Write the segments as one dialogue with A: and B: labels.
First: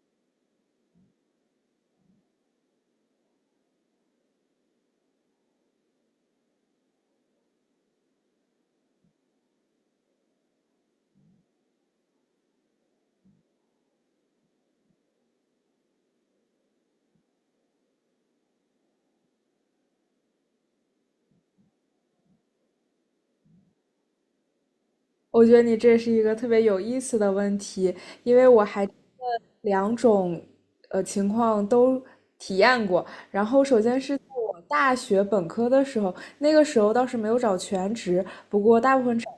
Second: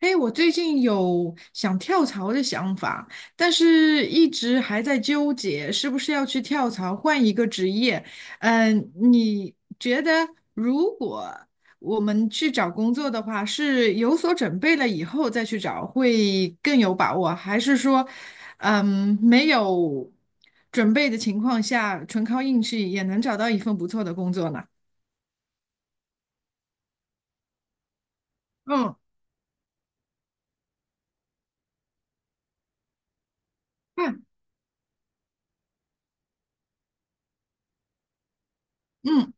A: 哎，我最近有想跳槽的想法，但是一直还在纠结是不是要去跳槽换一个职业。你觉得如果我们去找工作的话，是有所准备了以后再去找会更有把握，还是说，没有准备的情况下，纯靠运气也能找到一份不错的工作呢？
B: 我觉得你这是一个特别有意思的问题，因为我还
A: 嗯
B: 两种情况都体验过。然后首先是
A: 嗯
B: 在我大学本科的时候，那个时候倒是没有找全职，不过大部分找
A: 嗯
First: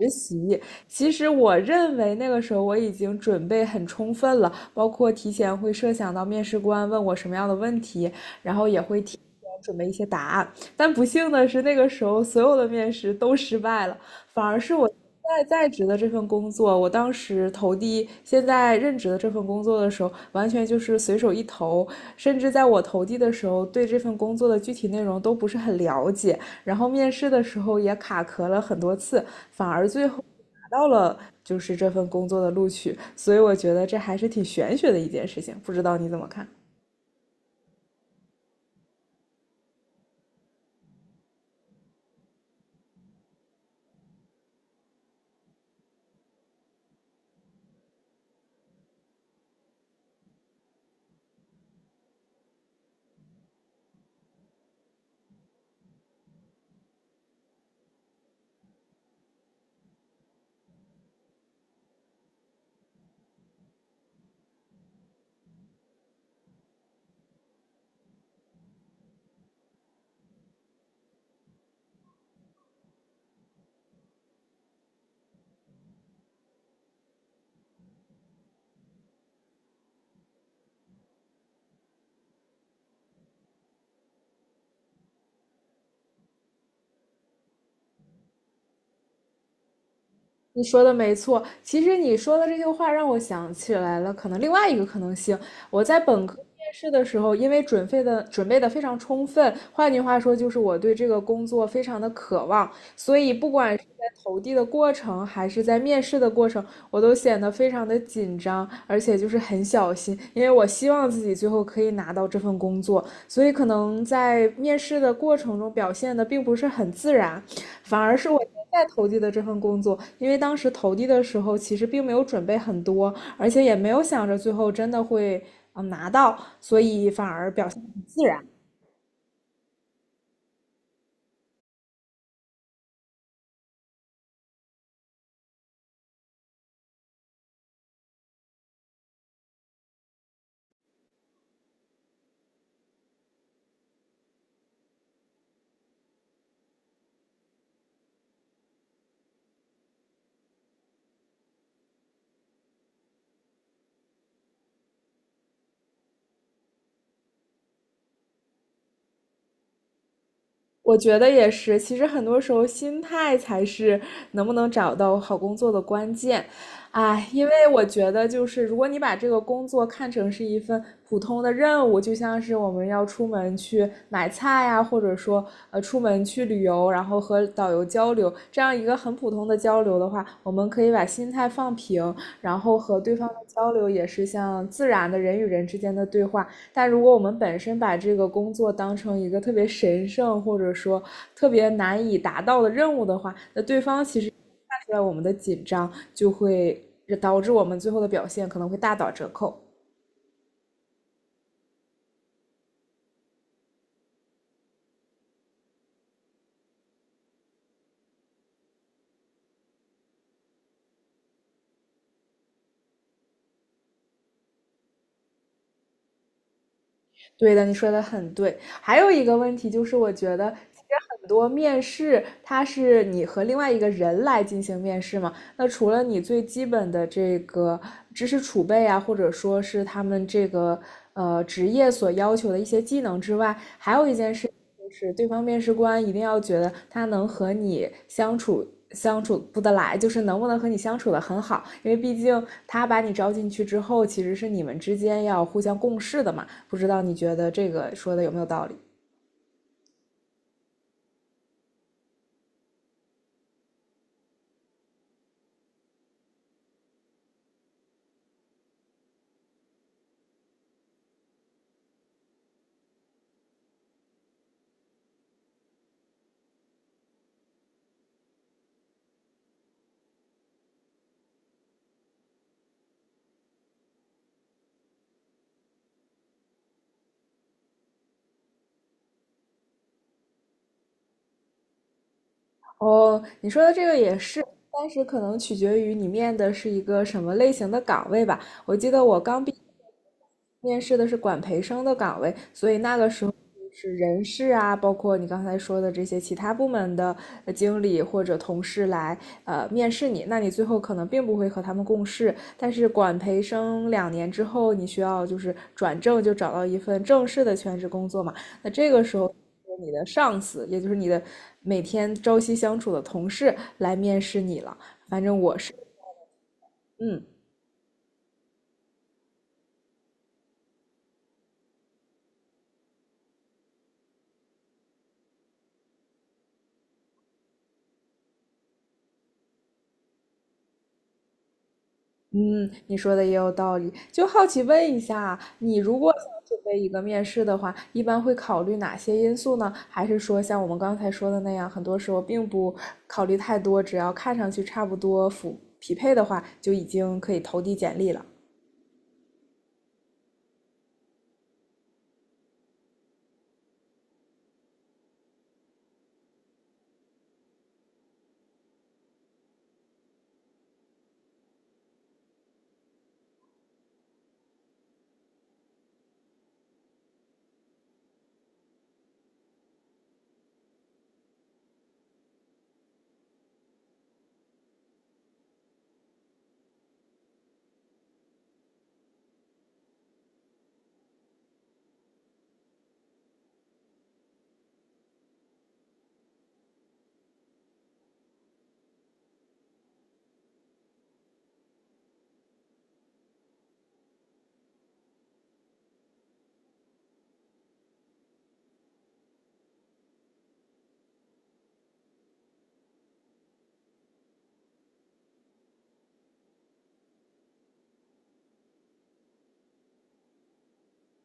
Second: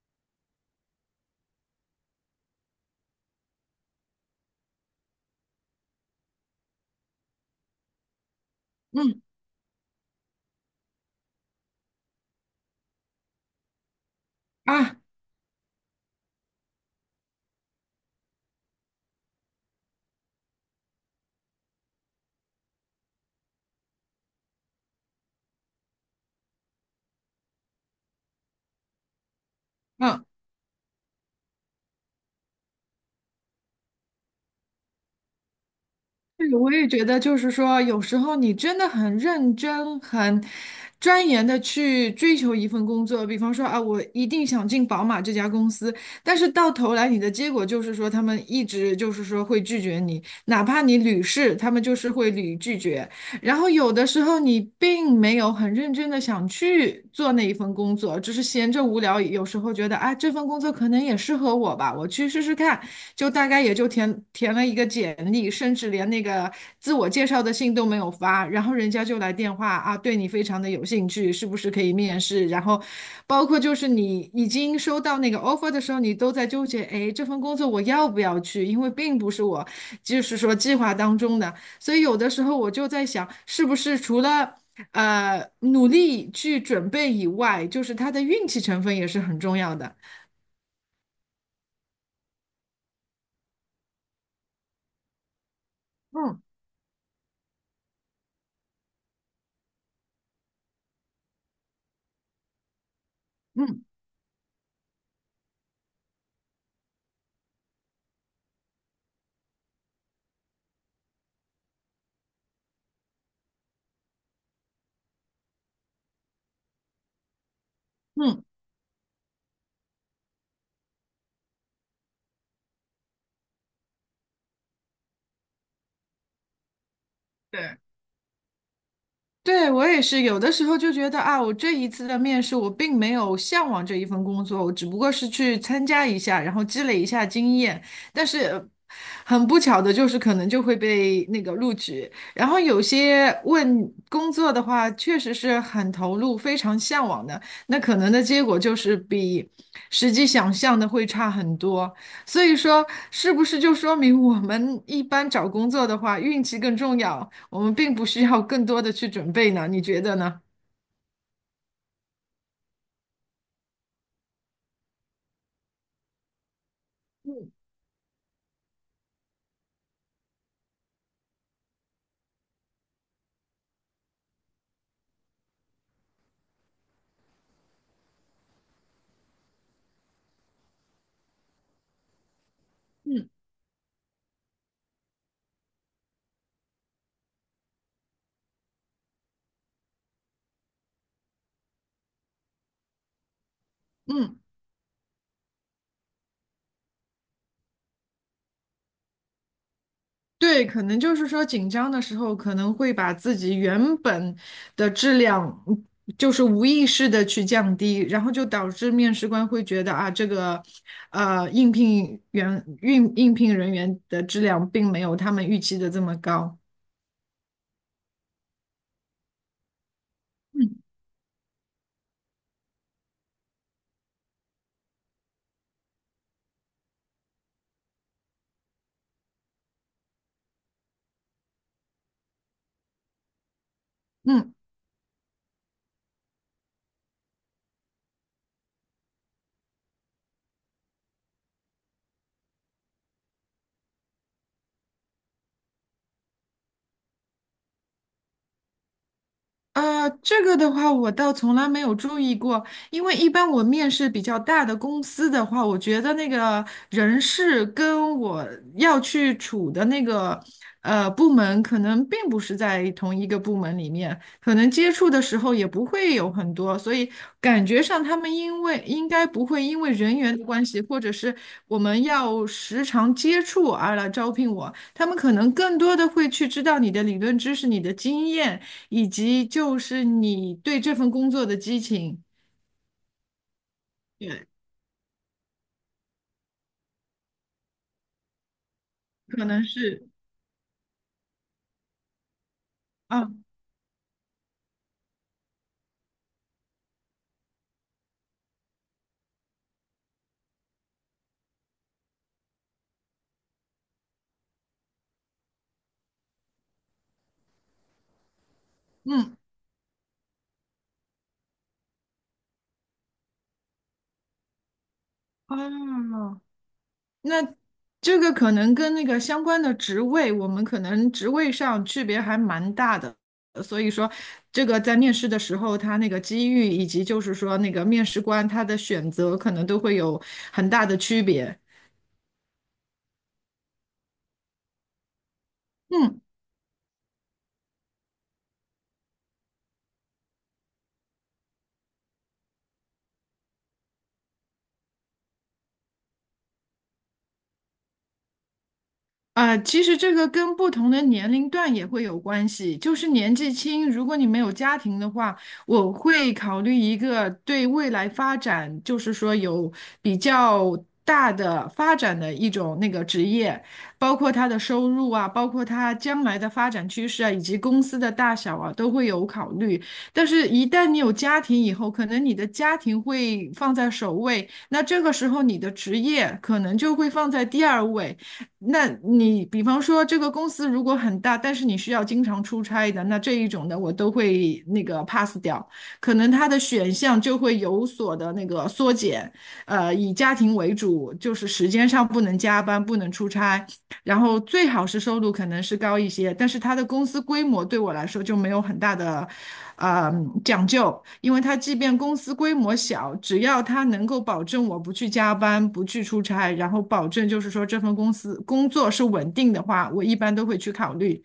B: 实习。其实我认为那个时候我已经准备很充分了，包括提前会设想到面试官问我什么样的问题，然后也会提
A: 嗯
B: 前准备一些答案。但不幸的是，那个时候所有的面试都失败了。反而是我
A: 啊。
B: 现在在职的这份工作，我当时投递现在任职的这份工作的时候，完全就是随手一投，甚至在我投递的时候，对这份工作的具体内容都不是很了解，然后面试的时候也卡壳了很多次，反而最后
A: 嗯
B: 拿到了就是这份工作的录取，所以我觉得这还是挺玄学的一件事情，不知道你怎么看？
A: 对，我也觉得，就是说，有时候你真的很认真、很钻研的去追求一份工作，比方说啊，我一定想进宝马这家公司，但是到头来你的结果就是说，他们一直就是说会拒绝你，哪怕你屡试，他们就是会屡拒绝。然后有的时候你并没有很认真的想去做那一份工作，只是闲着无聊，有时候觉得啊，这份工作可能也适合我吧，我去试试看，就大概也就填填了一个简历，甚至连那个自我介绍的信都没有发，然后人家就来电话啊，对你非常的有兴趣，是不是可以面试？然后包括就是你已经收到那个 offer 的时候，你都在纠结，哎，这份工作我要不要去？因为并不是我就是说计划当中的。所以有的时候我就在想，是不是除了努力去准备以外，就是它的运气成分也是很重要的。
B: 你说的没错，其实你说的这句话让我想起来了，可能另外一个可能性，我在本科
A: 嗯
B: 面试的时候，因为准备的非常充分，换句话说就是我对这个工作非常的渴望，所以不管是
A: 嗯
B: 在投递的过程，还是在面试的过程，我都显得非常的紧张，而且就是很小心，因为我希望自己最后可以拿到这份工作，所以可能在面试的过程中表现的并不是很自然，反而是我
A: 嗯，
B: 现在投递的这份工作，因为当时投递的时候其实并没有准备很多，而且也没有想着最后真的会拿到，所以反而表
A: 对。
B: 现很自然。
A: 对，我也是，有的时候就觉得啊，我这一次的面试，我并没有向往这一份工作，我只不过是去参加一下，然后积累一下经验。但是很不巧的就是，可能就会被那个录取。然后有些问工作的话，确实是很投入、非常向往的，那可能的结果就是比实际想象的会差很多。所以说，是不是就说明我们一般找工作的话，运气更重要？我们并不需要更多的去准备呢，你觉得呢？
B: 我觉得也是，其实很多时候心态才是能不能找到好工作的关键。哎，因为我觉得就是，如果你把这个工作看成是一份普通的任务，就像是我们要出门去买菜呀、或者说出门去旅游，然后和导游交流，这样一个很普通的交流的话，我们可以把心态放平，然后和对方
A: 嗯
B: 的交流也是像自然的人与人之间的对话，但如果我们本身把这个工作当成一个特别神圣或者说特别难以达到的任务的话，那对方其实
A: 嗯，
B: 看出来我们的紧张，就会导致我们最后的表现可能会大打折扣。
A: 对，可能就是说紧张的时候，可能会把自己原本的质量，就是无意识的去降低，然后就导致面试官会觉得啊，这个应聘员应聘人员的质量并没有他们预期的这么高。
B: 对的，你说的很对。还有一个问题就是，我觉得其实很多面试，它是你和另外一个人来进行面试嘛。那除了你最基本的这个知识储备啊，或者说是他们这个职业所要求的一些技能之外，还有一件事
A: 嗯。
B: 就是对方面试官一定要觉得他能和你相处。相处不得来，就是能不能和你相处的很好，因为毕竟他把你招进去之后，其实是你们之间要互相共事的嘛。不知道你觉得这个说的有没有道理？
A: 这个的话，我倒从来没有注意过，因为一般我面试比较大的公司的话，我觉得那个人事跟我要去处的那个部门，可能并不是在同一个部门里面，可能接触的时候也不会有很多，所以感觉上他们因为应该不会因为人员的关系，或者是我们要时常接触而来招聘我，他们可能更多的会去知道你的理论知识、你的经验。以及就是你对这份工作的激情，
B: 哦，你说的这个也是，
A: 对，
B: 但是可能取决于你面的是一个什么类型的岗位吧。我记得我刚
A: 可
B: 毕业
A: 能是
B: 面试的是管培生的岗位，所以那个时候
A: 啊，
B: 就是人事啊，包括你刚才说的这些其他部门的经理或者同事来面试你，那你最后可能并不会和他们共事。但是管培生两年之后，你需要就是转正，就找到一份正式的全职工作嘛。那这个时候，
A: 嗯，
B: 你的上司，也就是你的每天朝夕相处的同事来面试你了。反正我是，
A: 啊，
B: 嗯。
A: 那这个可能跟那个相关的职位，我们可能职位上区别还蛮大的，所以说这个在面试的时候，他那个机遇以及就是说那个面试官他的选择，可能都会有很大的区别。
B: 嗯，你说的也有道理。就好奇问一下啊，你如果
A: 嗯。
B: 想准备一个面试的话，一般会考虑哪些因素呢？还是说像我们刚才说的那样，很多时候并不考虑太多，只要看上去差不多符匹配的话，就已经可以投递简历了？
A: 啊，其实这个跟不同的年龄段也会有关系。就是年纪轻，如果你没有家庭的话，我会考虑一个对未来发展，就是说有比较大的发展的一种那个职业，包括他的收入啊，包括他将来的发展趋势啊，以及公司的大小啊，都会有考虑。但是，一旦你有家庭以后，可能你的家庭会放在首位，那这个时候你的职业可能就会放在第二位。那你比方说这个公司如果很大，但是你需要经常出差的，那这一种的我都会那个 pass 掉，可能它的选项就会有所的那个缩减，呃，以家庭为主，就是时间上不能加班，不能出差，然后最好是收入可能是高一些，但是它的公司规模对我来说就没有很大的，呃，讲究，因为它即便公司规模小，只要它能够保证我不去加班、不去出差，然后保证就是说这份公司工作是稳定的话，我一般都会去考虑。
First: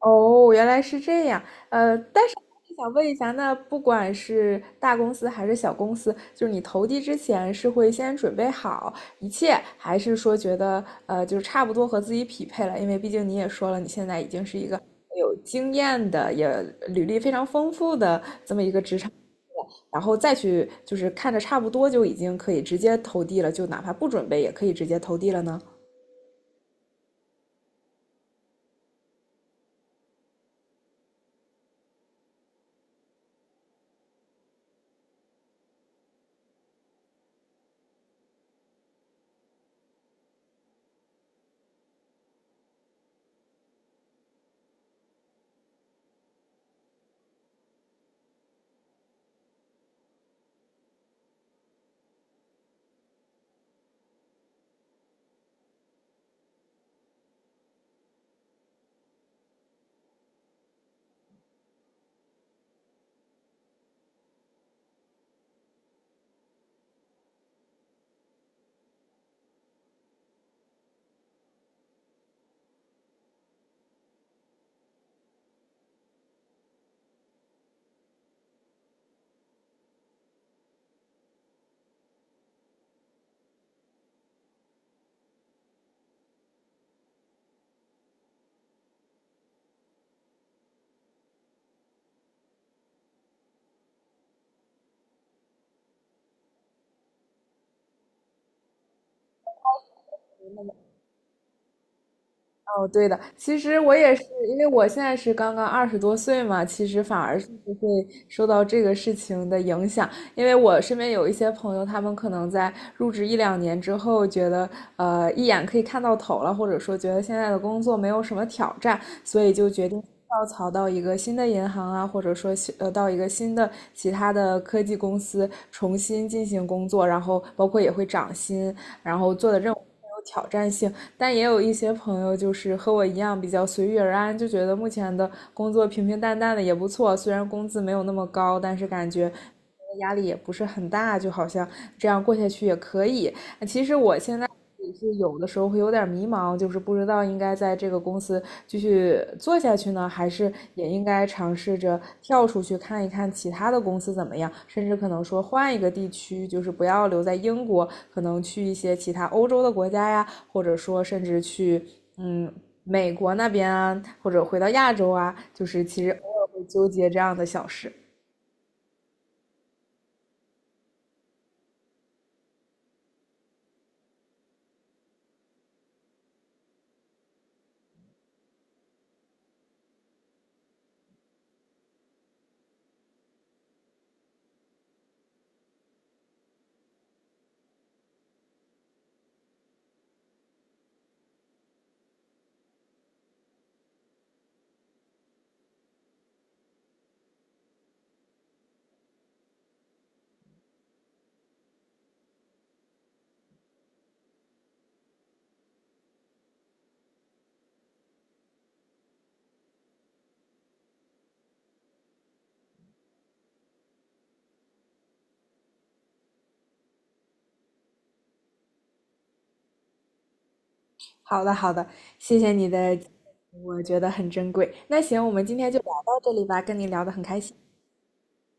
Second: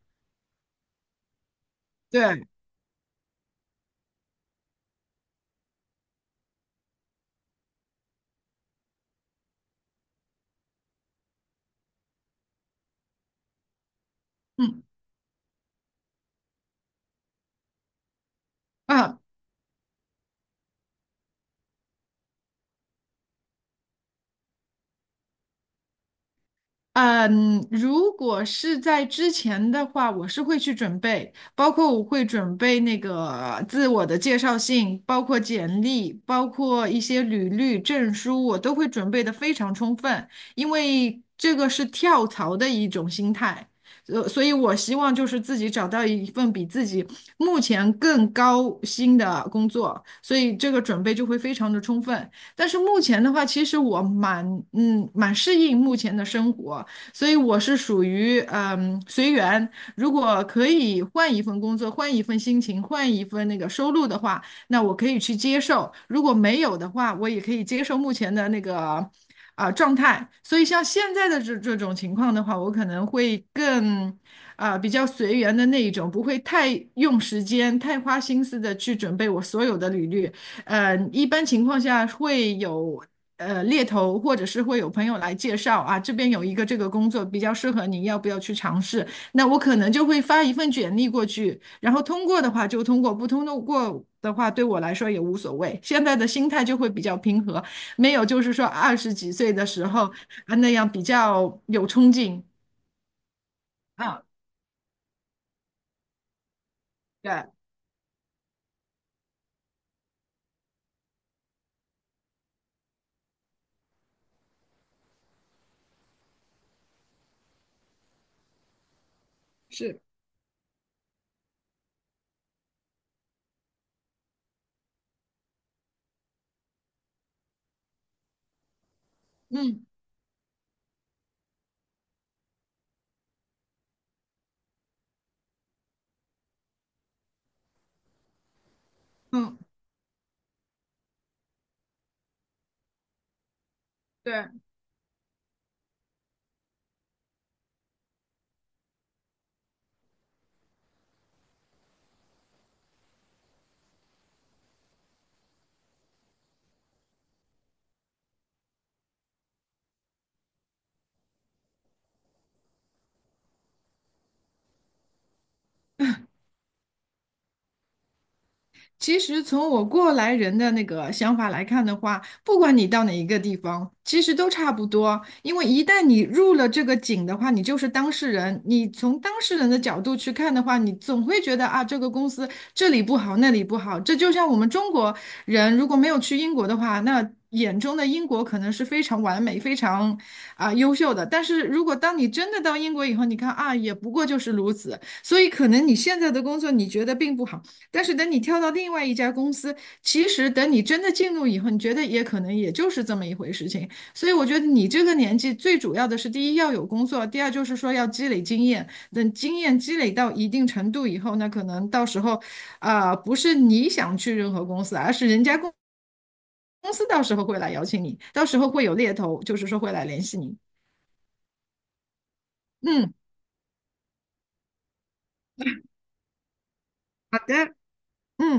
B: 哦，原来是这样。但是
A: 对，
B: 想问一下，那不管是大公司还是小公司，就是你投递之前是会先准备好一切，还是说觉得就是差不多和自己匹配了？因为毕竟你也说了，你现在已经是一个
A: 嗯。
B: 有经验的，也履历非常丰富的，
A: 啊，
B: 然后再去就是看着差不多就已经可以直接投递了，就哪怕不准备也可以直接投递了呢？
A: 嗯，如果是在之前的话，我是会去准备，包括我会准备那个自我的介绍信，包括简历，包括一些履历、证书，我都会准备的非常充分，因为这个是跳槽的一种心态，所以我希望就是自己找到一份比自己目前更高薪的工作，所以这个准备就会非常的充分。但是目前的话，其实我蛮蛮适应目前的生活。所以我是属于随缘。如果可以换一份工作，换一份心情，换一份那个收入的话，那我可以去接受；如果没有的话，我也可以接受目前的那个啊、状态。所以像现在的这种情况的话，我可能会更。啊，比较随缘的那一种，不会太用时间、太花心思的去准备我所有的履历，呃，一般情况下会有猎头，或者是会有朋友来介绍啊，这边有一个这个工作比较适合你，要不要去尝试？那我可能就会发一份简历过去，然后通过的话就通过，不通过的话对我来说也无所谓。现在的心态就会比较平和，没有就是说二十几岁的时候啊那样比较有冲劲
B: 哦，对的，其实我也是，
A: 啊，
B: 因为我现在是刚刚20多岁嘛，其实反而是
A: 对，
B: 不会受到这个事情的影响，因为我身边有一些朋友，他们可能在入职1两年之后，觉得一眼可以看到头了，或者说觉得现在的工作没有什么挑战，所以就决
A: 是，
B: 定跳槽到一个新的银行啊，或者说到一个新的其他的科技公司重新进行工作，然后包括也会涨薪，然后做的任务更
A: 嗯
B: 有挑战性，但也有一些朋友就是和我一样比较随遇而安，就觉得目前的工作平平淡淡的也不错，虽然工资没有那么高，但是感觉
A: 嗯。
B: 压力也不是很大，就好像这样过下去也可以。
A: 对。
B: 是有的时候会有点迷茫，就是不知道应该在这个公司继续做下去呢，还是也应该尝试着跳出去看一看其他的公司怎么样，甚至可能说换一个地区，就是不要留在英国，可能去一些其他欧洲的国家呀，或者说甚至去嗯美国那边啊，或者回到亚洲啊，就是其实偶尔会纠结这样的小事。
A: 其实从我过来人的那个想法来看的话，不管你到哪一个地方，其实都差不多。因为一旦你入了这个井的话，你就是当事人。你从当事人的角度去看的话，你总会觉得啊，这个公司这里不好，那里不好。这就像我们中国人如果没有去英国的话，那眼中的英国可能是非常完美、非常啊、优秀的。但是如果当你真的到英国以后，你看啊，也不过就是如此。所以可能你现在的工作你觉得并不好。但是等你跳到另外一家公司，其实等你真的进入以后，你觉得也可能也就是这么一回事情。所以我觉得你这个年纪最主要的是，第一要有工作，第二就是说要积累经验。等经验积累到一定程度以后，那可能到时候，啊、不是你想去任何公司，而是人家公司到时候会来邀请你，到时候会有猎头，就是说会来联系你。
B: 好的，好的，谢谢你的，
A: 嗯，
B: 我觉得很珍贵。那行，我们今天就聊到这里吧，跟你聊得很
A: 好
B: 开心。
A: 的，嗯。